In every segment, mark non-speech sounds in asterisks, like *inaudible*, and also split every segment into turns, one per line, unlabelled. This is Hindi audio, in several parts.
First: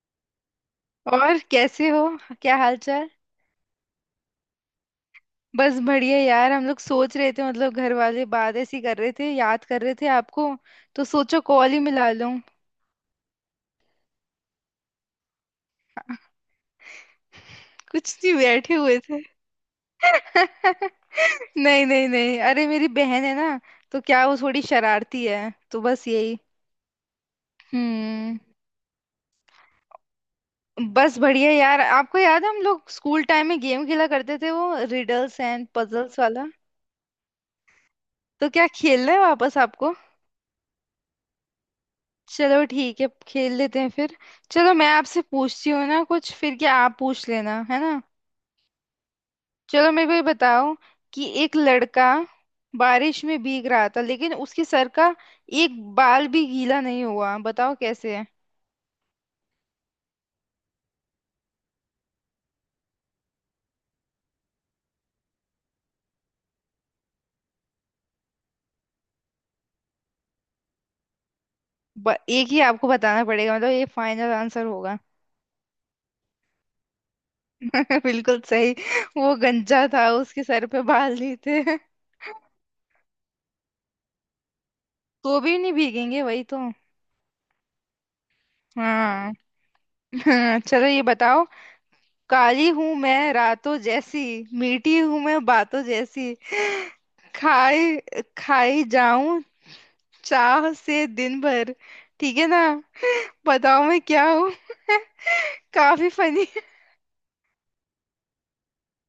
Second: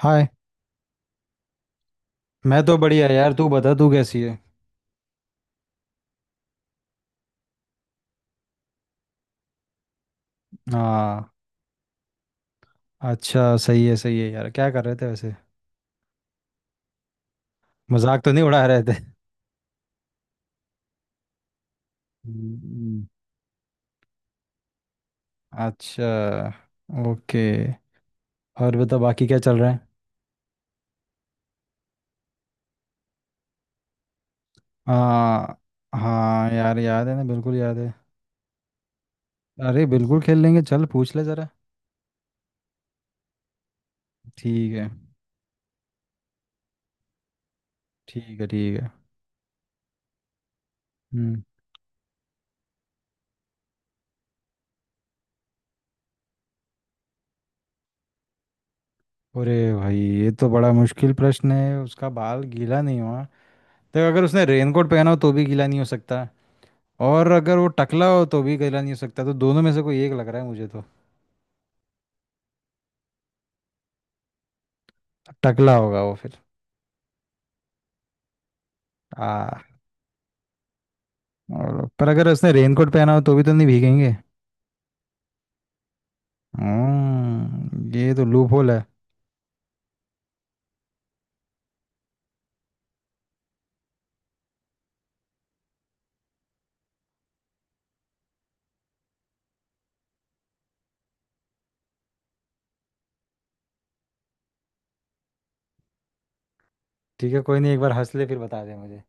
हाय।
और कैसे हो। क्या
मैं तो
हाल
बढ़िया
चाल।
यार। तू बता तू कैसी है।
बस बढ़िया यार। हम लोग सोच रहे थे मतलब घर वाले बात ऐसी कर रहे थे, याद कर रहे थे आपको। तो
हाँ।
सोचो कॉल ही मिला लूं। *laughs*
अच्छा, सही है यार। क्या कर रहे थे वैसे।
कुछ
मजाक तो
नहीं,
नहीं उड़ा
बैठे
रहे थे।
हुए थे। *laughs* नहीं नहीं नहीं, अरे मेरी
हम्म।
बहन है ना, तो क्या वो थोड़ी शरारती है, तो बस
अच्छा।
यही।
ओके।
हम्म।
और बता बाकी क्या चल रहा है।
बस बढ़िया यार। आपको याद है हम लोग स्कूल टाइम में गेम खेला करते थे, वो रिडल्स
हाँ।
एंड पजल्स वाला?
हाँ यार, याद है ना, बिल्कुल याद है।
तो क्या खेलना है वापस
अरे
आपको?
बिल्कुल खेल लेंगे, चल पूछ ले जरा।
चलो ठीक है खेल लेते हैं फिर।
ठीक
चलो मैं
है,
आपसे पूछती हूँ ना कुछ, फिर क्या आप पूछ लेना है ना।
ठीक है, ठीक है।
चलो मेरे को ये बताओ कि
हम्म।
एक लड़का बारिश में भीग रहा था, लेकिन उसके सर का एक बाल भी गीला नहीं हुआ। बताओ कैसे है।
अरे भाई ये तो बड़ा मुश्किल प्रश्न है। उसका बाल गीला नहीं हुआ तो अगर उसने रेनकोट पहना हो तो भी गीला नहीं हो सकता। और अगर वो टकला हो तो भी कहला नहीं सकता। तो दोनों में से कोई एक लग रहा है मुझे तो।
एक ही आपको बताना पड़ेगा, मतलब ये फाइनल आंसर होगा।
टकला होगा वो फिर।
*laughs* बिल्कुल सही। वो
आ
गंजा था, उसके सर पे बाल नहीं थे।
और,
*laughs*
पर अगर उसने रेनकोट पहना हो तो भी तो नहीं भीगेंगे।
तो भी नहीं भीगेंगे वही तो।
ये तो लूप होल है।
हाँ। *laughs* चलो ये बताओ। काली हूं मैं रातों जैसी, मीठी हूं मैं बातों जैसी, खाई खाई जाऊं चाह से दिन भर, ठीक है ना? बताओ मैं क्या हूँ। *laughs* काफी फनी।
ठीक है, कोई नहीं, एक बार हंस ले फिर बता दे मुझे।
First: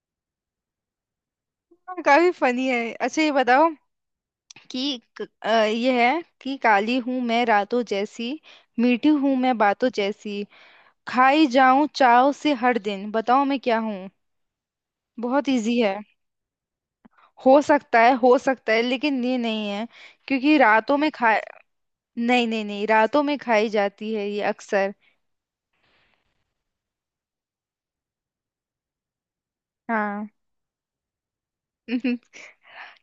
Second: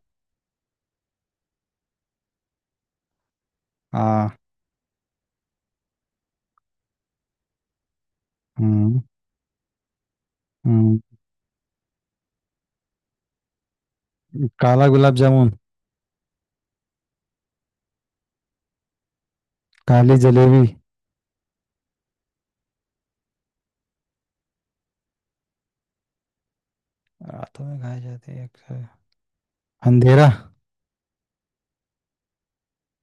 काफी फनी है। अच्छा ये बताओ
हाँ।
कि ये है कि काली हूं मैं रातों जैसी,
हम्म।
मीठी हूं मैं बातों जैसी,
हम्म।
खाई जाऊं चाव से हर दिन। बताओ मैं क्या हूँ।
काला गुलाब
बहुत
जामुन।
इजी है। हो सकता है, हो सकता है, लेकिन ये नहीं है।
काली
क्योंकि
जलेबी।
रातों में खा, नहीं नहीं नहीं, रातों में खाई जाती है ये अक्सर।
रातों में खाई जाती है अक्सर। अंधेरा।
हाँ। *laughs*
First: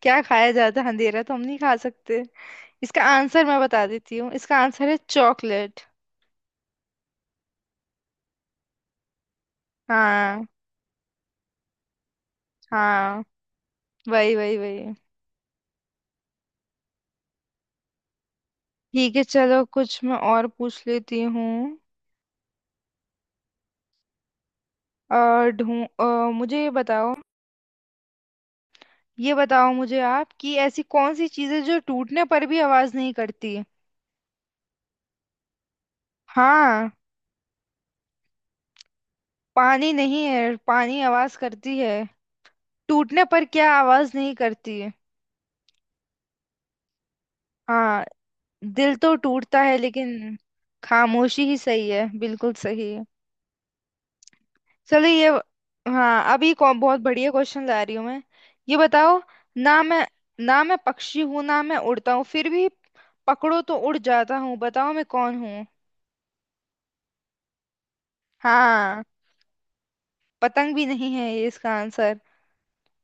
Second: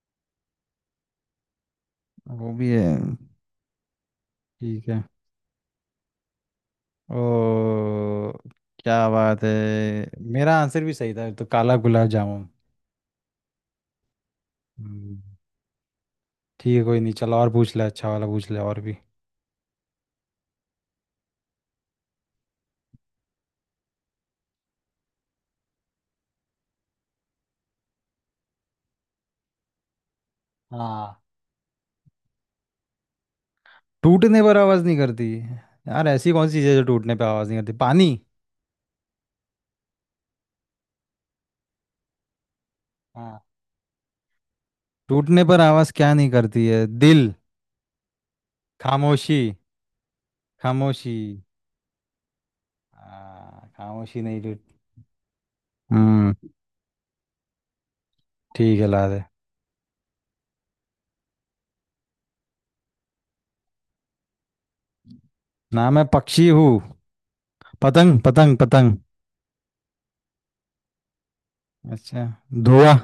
क्या खाया जाता है? अंधेरा तो हम नहीं खा सकते।
वो भी है।
इसका आंसर मैं बता देती हूँ। इसका
ठीक
आंसर है
है।
चॉकलेट।
ओ। क्या बात है।
हाँ।
मेरा आंसर भी सही था तो, काला गुलाब जामुन।
हाँ, वही वही वही।
हम्म। ठीक है, कोई नहीं, चल और पूछ ले, अच्छा वाला पूछ ले और भी।
ठीक है। चलो कुछ मैं और पूछ लेती हूँ। मुझे ये बताओ। ये बताओ मुझे आप कि ऐसी कौन
हाँ।
सी चीज़ है जो टूटने पर भी आवाज नहीं करती।
टूटने पर आवाज़ नहीं करती। यार ऐसी कौन सी चीज़ है जो
हाँ।
टूटने पर आवाज़ नहीं करती। पानी।
पानी नहीं है, पानी आवाज करती है। टूटने
हाँ।
पर क्या आवाज नहीं करती है?
टूटने पर आवाज़ क्या नहीं करती है। दिल।
हाँ। दिल तो
खामोशी।
टूटता है, लेकिन।
खामोशी।
खामोशी ही सही है, बिल्कुल सही है।
हाँ खामोशी नहीं टूट।
चलो ये। हाँ।
हम्म।
बहुत बढ़िया क्वेश्चन ला रही हूँ मैं। ये
ठीक है, ला दे।
बताओ। ना मैं ना मैं पक्षी हूँ, ना मैं उड़ता हूँ, फिर भी पकड़ो तो उड़ जाता हूँ। बताओ मैं कौन हूँ।
ना मैं पक्षी हूँ। पतंग पतंग पतंग।
हाँ। पतंग भी नहीं है ये इसका आंसर।
अच्छा। धुआं।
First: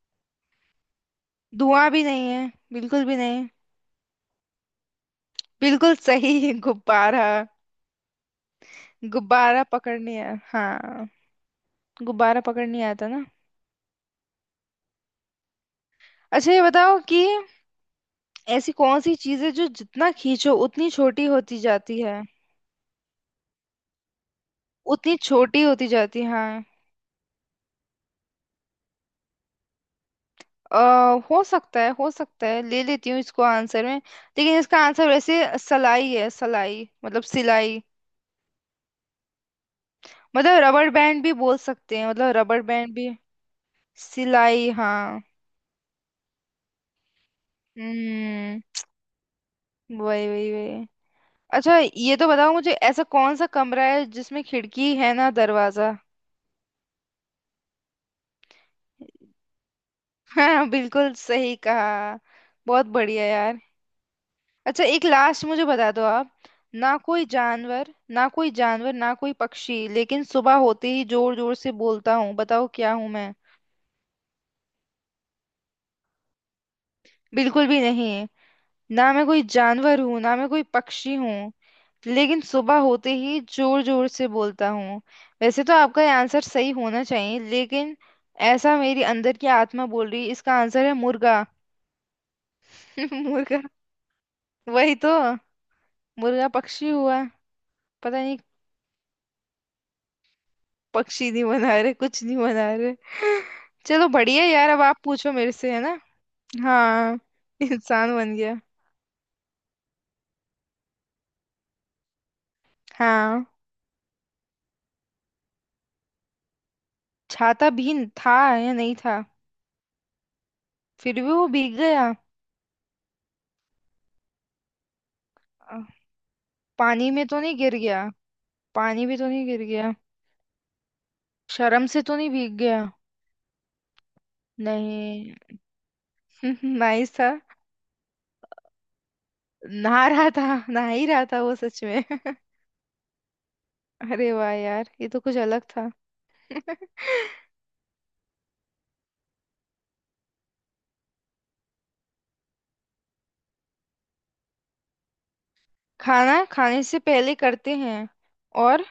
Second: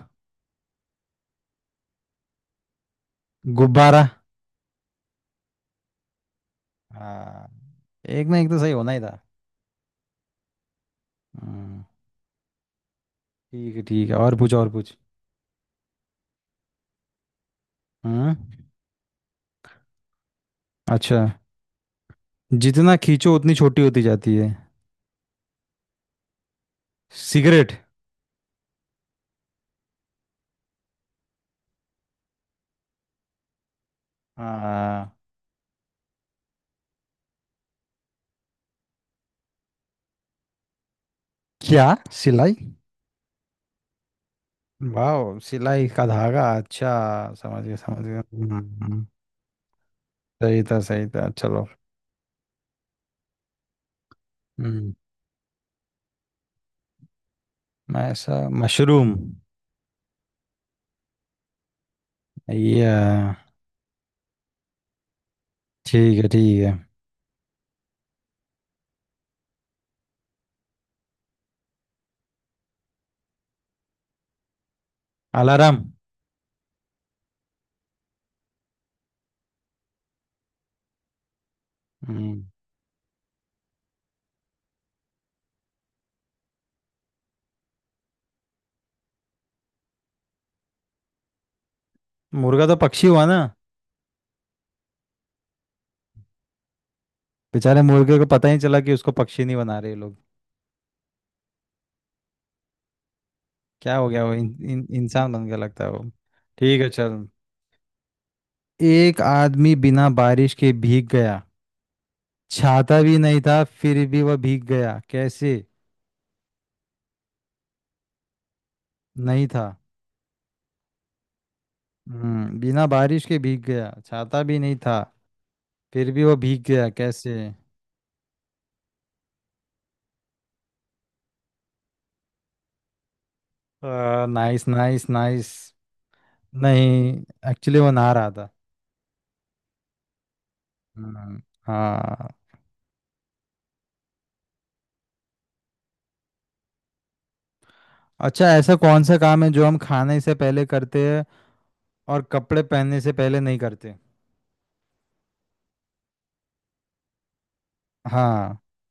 धुआं भी नहीं है, बिल्कुल भी नहीं।
गुब्बारा।
बिल्कुल सही। *laughs* गुब्बारा।
हाँ, एक ना एक तो सही होना ही था।
हाँ।
हम्म।
गुब्बारा पकड़ने आता ना।
ठीक है, ठीक है, और पूछ और पूछ।
अच्छा ये बताओ कि
हम्म।
ऐसी कौन सी चीज है जो जितना खींचो उतनी
अच्छा।
छोटी होती जाती है।
जितना खींचो उतनी छोटी होती जाती है।
उतनी छोटी होती जाती है, हाँ।
सिगरेट।
अ, हो सकता है, हो सकता है, ले लेती हूँ इसको आंसर में। लेकिन इसका आंसर
हाँ।
वैसे सलाई है। सलाई मतलब सिलाई। मतलब रबड़ बैंड भी बोल
क्या।
सकते हैं, मतलब
सिलाई।
रबड़ बैंड भी। सिलाई हाँ।
वाह, सिलाई का धागा, अच्छा समझ गया समझ गया। हम्म।
हम्म,
हम्म।
वही वही वही।
सही था चलो।
अच्छा ये तो बताओ मुझे ऐसा कौन सा कमरा है जिसमें
हम्म।
खिड़की है ना दरवाजा।
मैं ऐसा मशरूम।
हाँ, बिल्कुल सही कहा। बहुत
या।
बढ़िया यार। अच्छा एक लास्ट मुझे बता दो
ठीक है,
आप।
ठीक है।
ना कोई जानवर ना कोई पक्षी, लेकिन सुबह होते ही जोर जोर से बोलता हूँ। बताओ क्या हूँ मैं।
अलार्म।
बिल्कुल भी नहीं। ना मैं कोई जानवर हूँ ना मैं कोई पक्षी हूँ, लेकिन
हम्म।
सुबह होते ही जोर जोर से बोलता हूँ। वैसे तो आपका ये आंसर सही होना चाहिए, लेकिन ऐसा मेरी अंदर की आत्मा बोल रही है। इसका आंसर है मुर्गा।
मुर्गा तो पक्षी
*laughs*
हुआ ना।
मुर्गा, वही तो। मुर्गा पक्षी हुआ।
बेचारे
पता
मुर्गे को
नहीं।
पता ही नहीं चला कि उसको पक्षी नहीं बना रहे ये लोग।
पक्षी नहीं बना रहे, कुछ नहीं बना रहे। *laughs*
क्या हो
चलो
गया वो
बढ़िया
इन,
यार। अब
इन,
आप
इंसान
पूछो
बन
मेरे
गया
से है
लगता है
ना।
वो। ठीक है
हाँ,
चल।
इंसान बन गया।
एक आदमी बिना बारिश के भीग गया। छाता भी नहीं
हाँ।
था फिर भी वह भीग गया कैसे।
छाता भीन था या नहीं था,
नहीं था।
फिर भी वो भीग गया।
बिना बारिश के भीग गया, छाता भी नहीं था,
अ,
फिर भी वह भीग गया
पानी में
कैसे।
तो नहीं गिर गया। पानी भी तो नहीं गिर गया। शर्म से तो नहीं भीग गया।
नाइस नाइस
नहीं।
नाइस।
*laughs* नाइस
नहीं,
था।
एक्चुअली वो नहा रहा था।
नहा रहा था, नहा ही रहा
हम्म।
था वो सच में।
हाँ।
*laughs* अरे वाह यार, ये तो कुछ अलग था। *laughs*
अच्छा, ऐसा कौन सा काम है जो हम खाने से पहले करते हैं और कपड़े पहनने से पहले नहीं करते।
खाना खाने से पहले करते हैं।
हाँ।
और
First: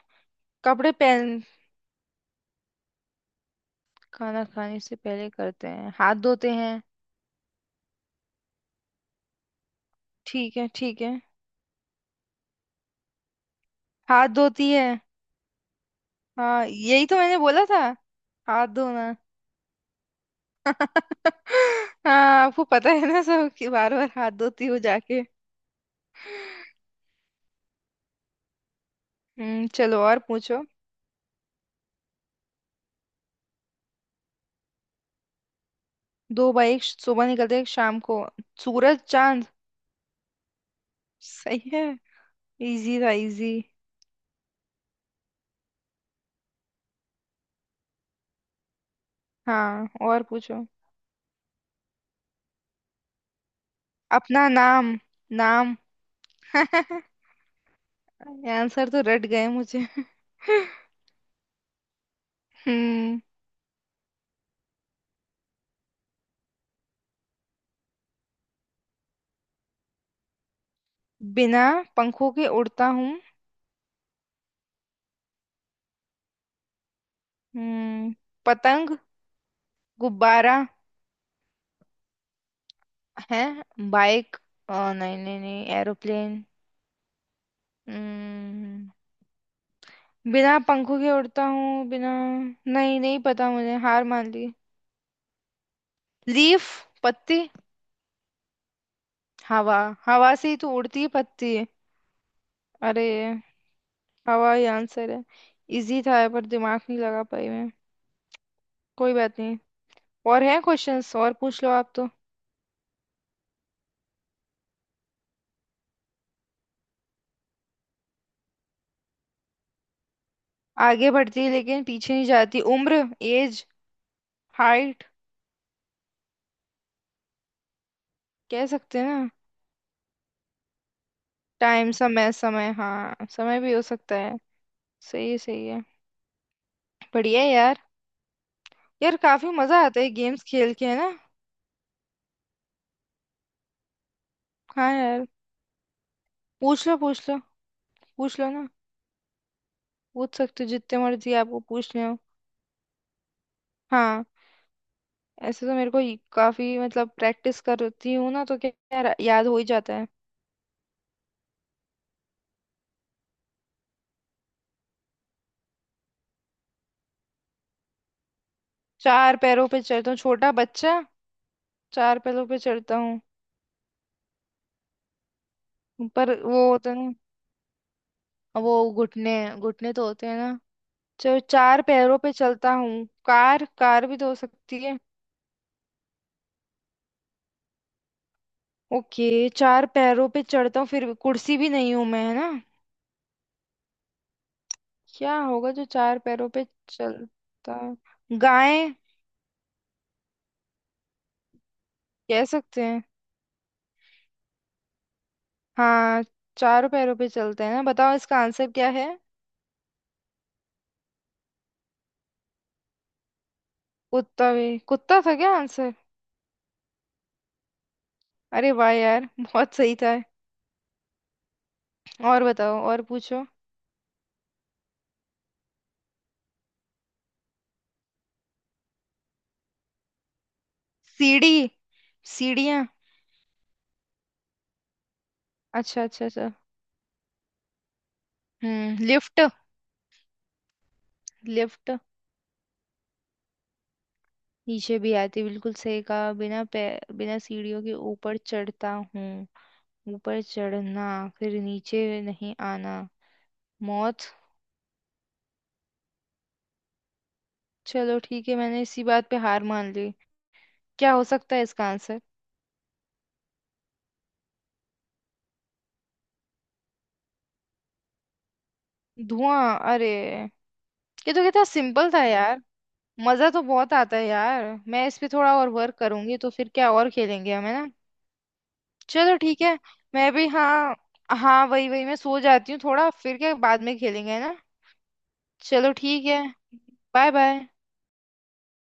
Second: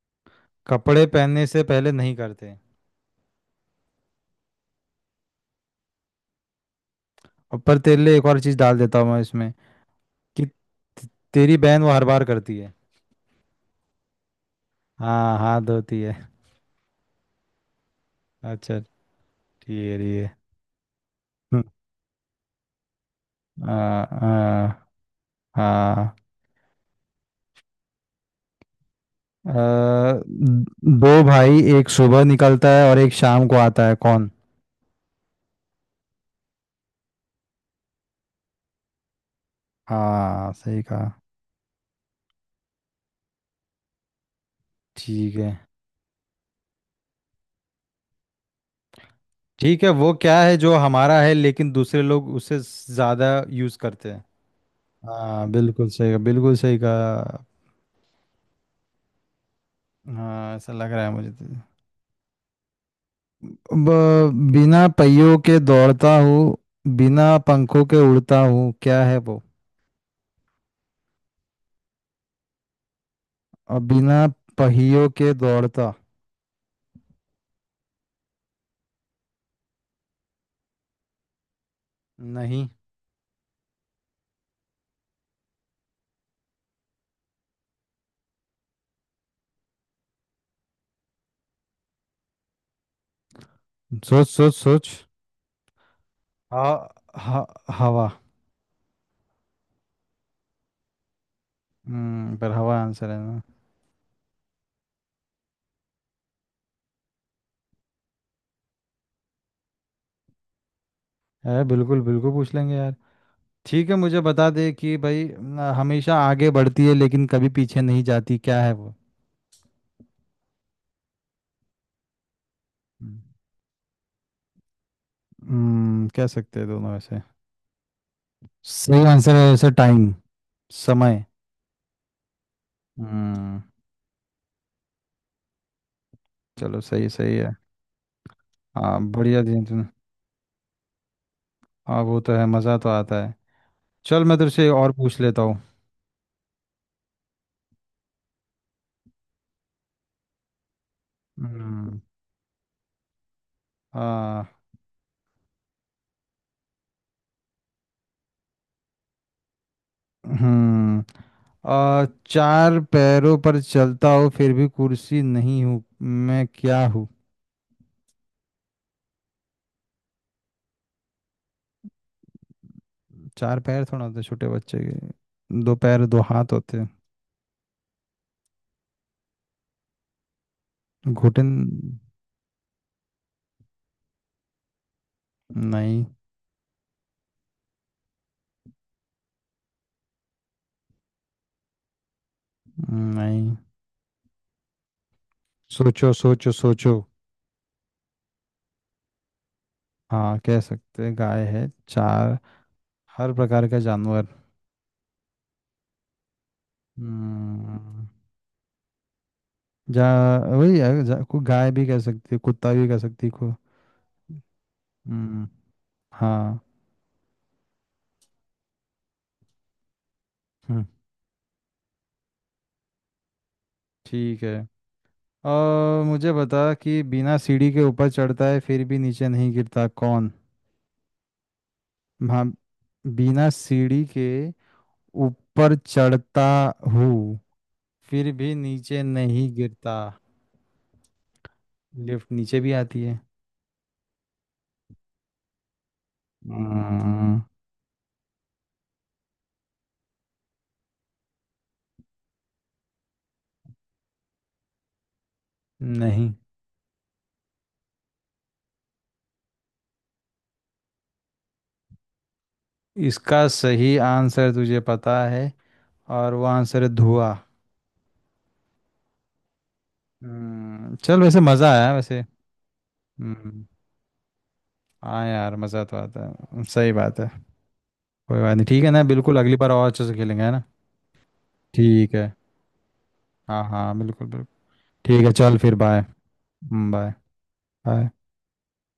कपड़े
कपड़े
पहन।
पहनने से पहले नहीं करते।
खाना खाने से पहले करते हैं हाथ धोते हैं।
और पर तेरे लिए एक और चीज डाल देता हूँ मैं इसमें, कि
ठीक है, ठीक है।
तेरी बहन वो हर बार करती है।
हाथ धोती है।
हाँ, हाथ धोती है।
हाँ, यही तो मैंने बोला था। हाथ
अच्छा।
धोना।
ठीक है। हम्म।
*laughs* हाँ। आपको पता है ना सब कि
आ,
बार बार हाथ धोती हूँ
आ,
जाके।
हाँ।
हम्म। चलो और पूछो।
दो भाई, एक सुबह निकलता है और एक शाम को आता है, कौन।
दो भाई एक सुबह निकलते एक शाम को, सूरज चांद।
हाँ सही कहा।
सही है। इजी था, इजी।
ठीक है, ठीक
हाँ,
है। वो
और
क्या है
पूछो।
जो हमारा है लेकिन दूसरे लोग उसे ज्यादा यूज करते हैं।
अपना नाम।
हाँ,
नाम।
बिल्कुल सही कहा, बिल्कुल सही
*laughs*
कहा।
आंसर तो रट गए मुझे।
हाँ, ऐसा लग रहा है मुझे तो।
हम्म
बिना पहियों के दौड़ता हूँ, बिना पंखों के उड़ता हूँ, क्या है वो।
बिना पंखों के उड़ता हूँ।
और बिना पहियों के दौड़ता।
हम्म पतंग, गुब्बारा
नहीं।
है, बाइक, नहीं नहीं नहीं, एरोप्लेन। हम्म बिना पंखों के उड़ता हूँ, बिना। नहीं, नहीं पता मुझे, हार
सोच
मान ली।
सोच सोच। हा,
लीफ, पत्ती,
हा। हवा।
हवा। हवा से ही तो उड़ती है पत्ती।
पर हवा
अरे,
आंसर है ना।
हवा ही आंसर है। इजी था ये, पर दिमाग नहीं लगा पाई मैं। कोई बात नहीं। और है क्वेश्चंस, और
अरे
पूछ लो आप
बिल्कुल
तो।
बिल्कुल पूछ लेंगे यार। ठीक है, मुझे बता दे कि भाई, न हमेशा आगे बढ़ती है लेकिन कभी पीछे नहीं जाती, क्या है वो।
आगे बढ़ती है लेकिन पीछे नहीं जाती। उम्र, एज, हाइट।
कह सकते हैं दोनों वैसे।
कह सकते
सही
हैं ना।
आंसर है वैसे, टाइम। समय।
टाइम, समय, समय, हाँ, समय
हम्म।
भी हो सकता है। सही है, सही है।
चलो, सही, सही
बढ़िया है
है।
यार।
हाँ
यार
बढ़िया
काफी
दिन
मजा
तुमने।
आता है गेम्स खेल के, है ना।
हाँ, वो तो है, मज़ा तो आता है। चल मैं तेरे से
हाँ
और पूछ
यार।
लेता हूँ।
पूछ लो, पूछ लो, पूछ लो ना। पूछ सकते हो जितने मर्जी आपको
हम्म।
पूछने हो। हाँ।
हाँ।
ऐसे तो मेरे को काफी मतलब प्रैक्टिस करती हूँ ना, तो क्या क्या याद हो ही जाता है।
हम्म। चार पैरों पर चलता हूँ फिर भी कुर्सी नहीं हूँ, मैं क्या हूँ।
चार पैरों पे चलता हूँ छोटा बच्चा। चार पैरों पे चलता हूँ।
चार पैर थोड़ा होते छोटे बच्चे के, दो पैर दो
पर
हाथ
वो
होते हैं।
होता है ना, वो घुटने। घुटने तो होते हैं ना। चलो,
घुटन।
चार पैरों पे चलता हूँ, कार, कार भी तो हो सकती है।
नहीं।
ओके। चार पैरों पे चढ़ता हूँ, फिर भी- कुर्सी भी नहीं हूँ मैं, है ना।
नहीं।
क्या होगा जो
सोचो
चार पैरों
सोचो
पे
सोचो।
चलता है? गाय।
हाँ, कह सकते हैं, गाय है, चार।
कह सकते हैं।
हर प्रकार का जानवर।
हाँ, चार पैरों पे चलते हैं
हम्म।
ना। बताओ इसका आंसर क्या है।
जा। वही है, जा, को गाय भी कह सकती है, कुत्ता भी कह सकती है, को।
कुत्ता भी, कुत्ता था
हम्म।
क्या आंसर?
हाँ।
अरे वाह यार। *laughs* बहुत सही था।
हम्म।
और बताओ, और पूछो।
ठीक है। और मुझे बता कि बिना सीढ़ी के ऊपर चढ़ता है फिर भी नीचे नहीं गिरता, कौन।
सीढ़ी,
हाँ।
सीढ़ियाँ।
बिना सीढ़ी के ऊपर
अच्छा, अच्छा,
चढ़ता
अच्छा।
हूँ, फिर भी नीचे
लिफ्ट,
नहीं गिरता।
लिफ्ट।
लिफ्ट नीचे भी आती है।
नीचे भी आती, बिल्कुल सही कहा। बिना पे, बिना
हम्म।
सीढ़ियों के ऊपर चढ़ता हूँ, ऊपर चढ़ना, फिर नीचे नहीं आना, मौत।
नहीं।
चलो ठीक है, मैंने इसी बात पे हार मान ली। क्या हो सकता है इसका आंसर?
इसका सही आंसर तुझे पता है, और वो आंसर है धुआं।
धुआं। अरे!
हम्म। चल
ये
वैसे,
तो कितना
मज़ा आया
सिंपल था
वैसे।
यार। मजा तो
हम्म।
बहुत आता है यार, मैं इस
हाँ
पे
यार,
थोड़ा और
मज़ा
वर्क
तो आता
करूंगी तो
है,
फिर क्या,
सही
और
बात है।
खेलेंगे हम, है ना।
कोई बात नहीं, ठीक है ना,
चलो
बिल्कुल, अगली
ठीक
बार
है।
और अच्छे से
मैं
खेलेंगे,
भी,
है ना।
हाँ, हाँ, वही वही।
ठीक
मैं
है।
सो जाती हूँ थोड़ा, फिर क्या
हाँ
बाद
हाँ
में
बिल्कुल
खेलेंगे, है
बिल्कुल।
ना।
ठीक है, चल फिर,
चलो
बाय।
ठीक है।
बाय।
Bye bye.
बाय।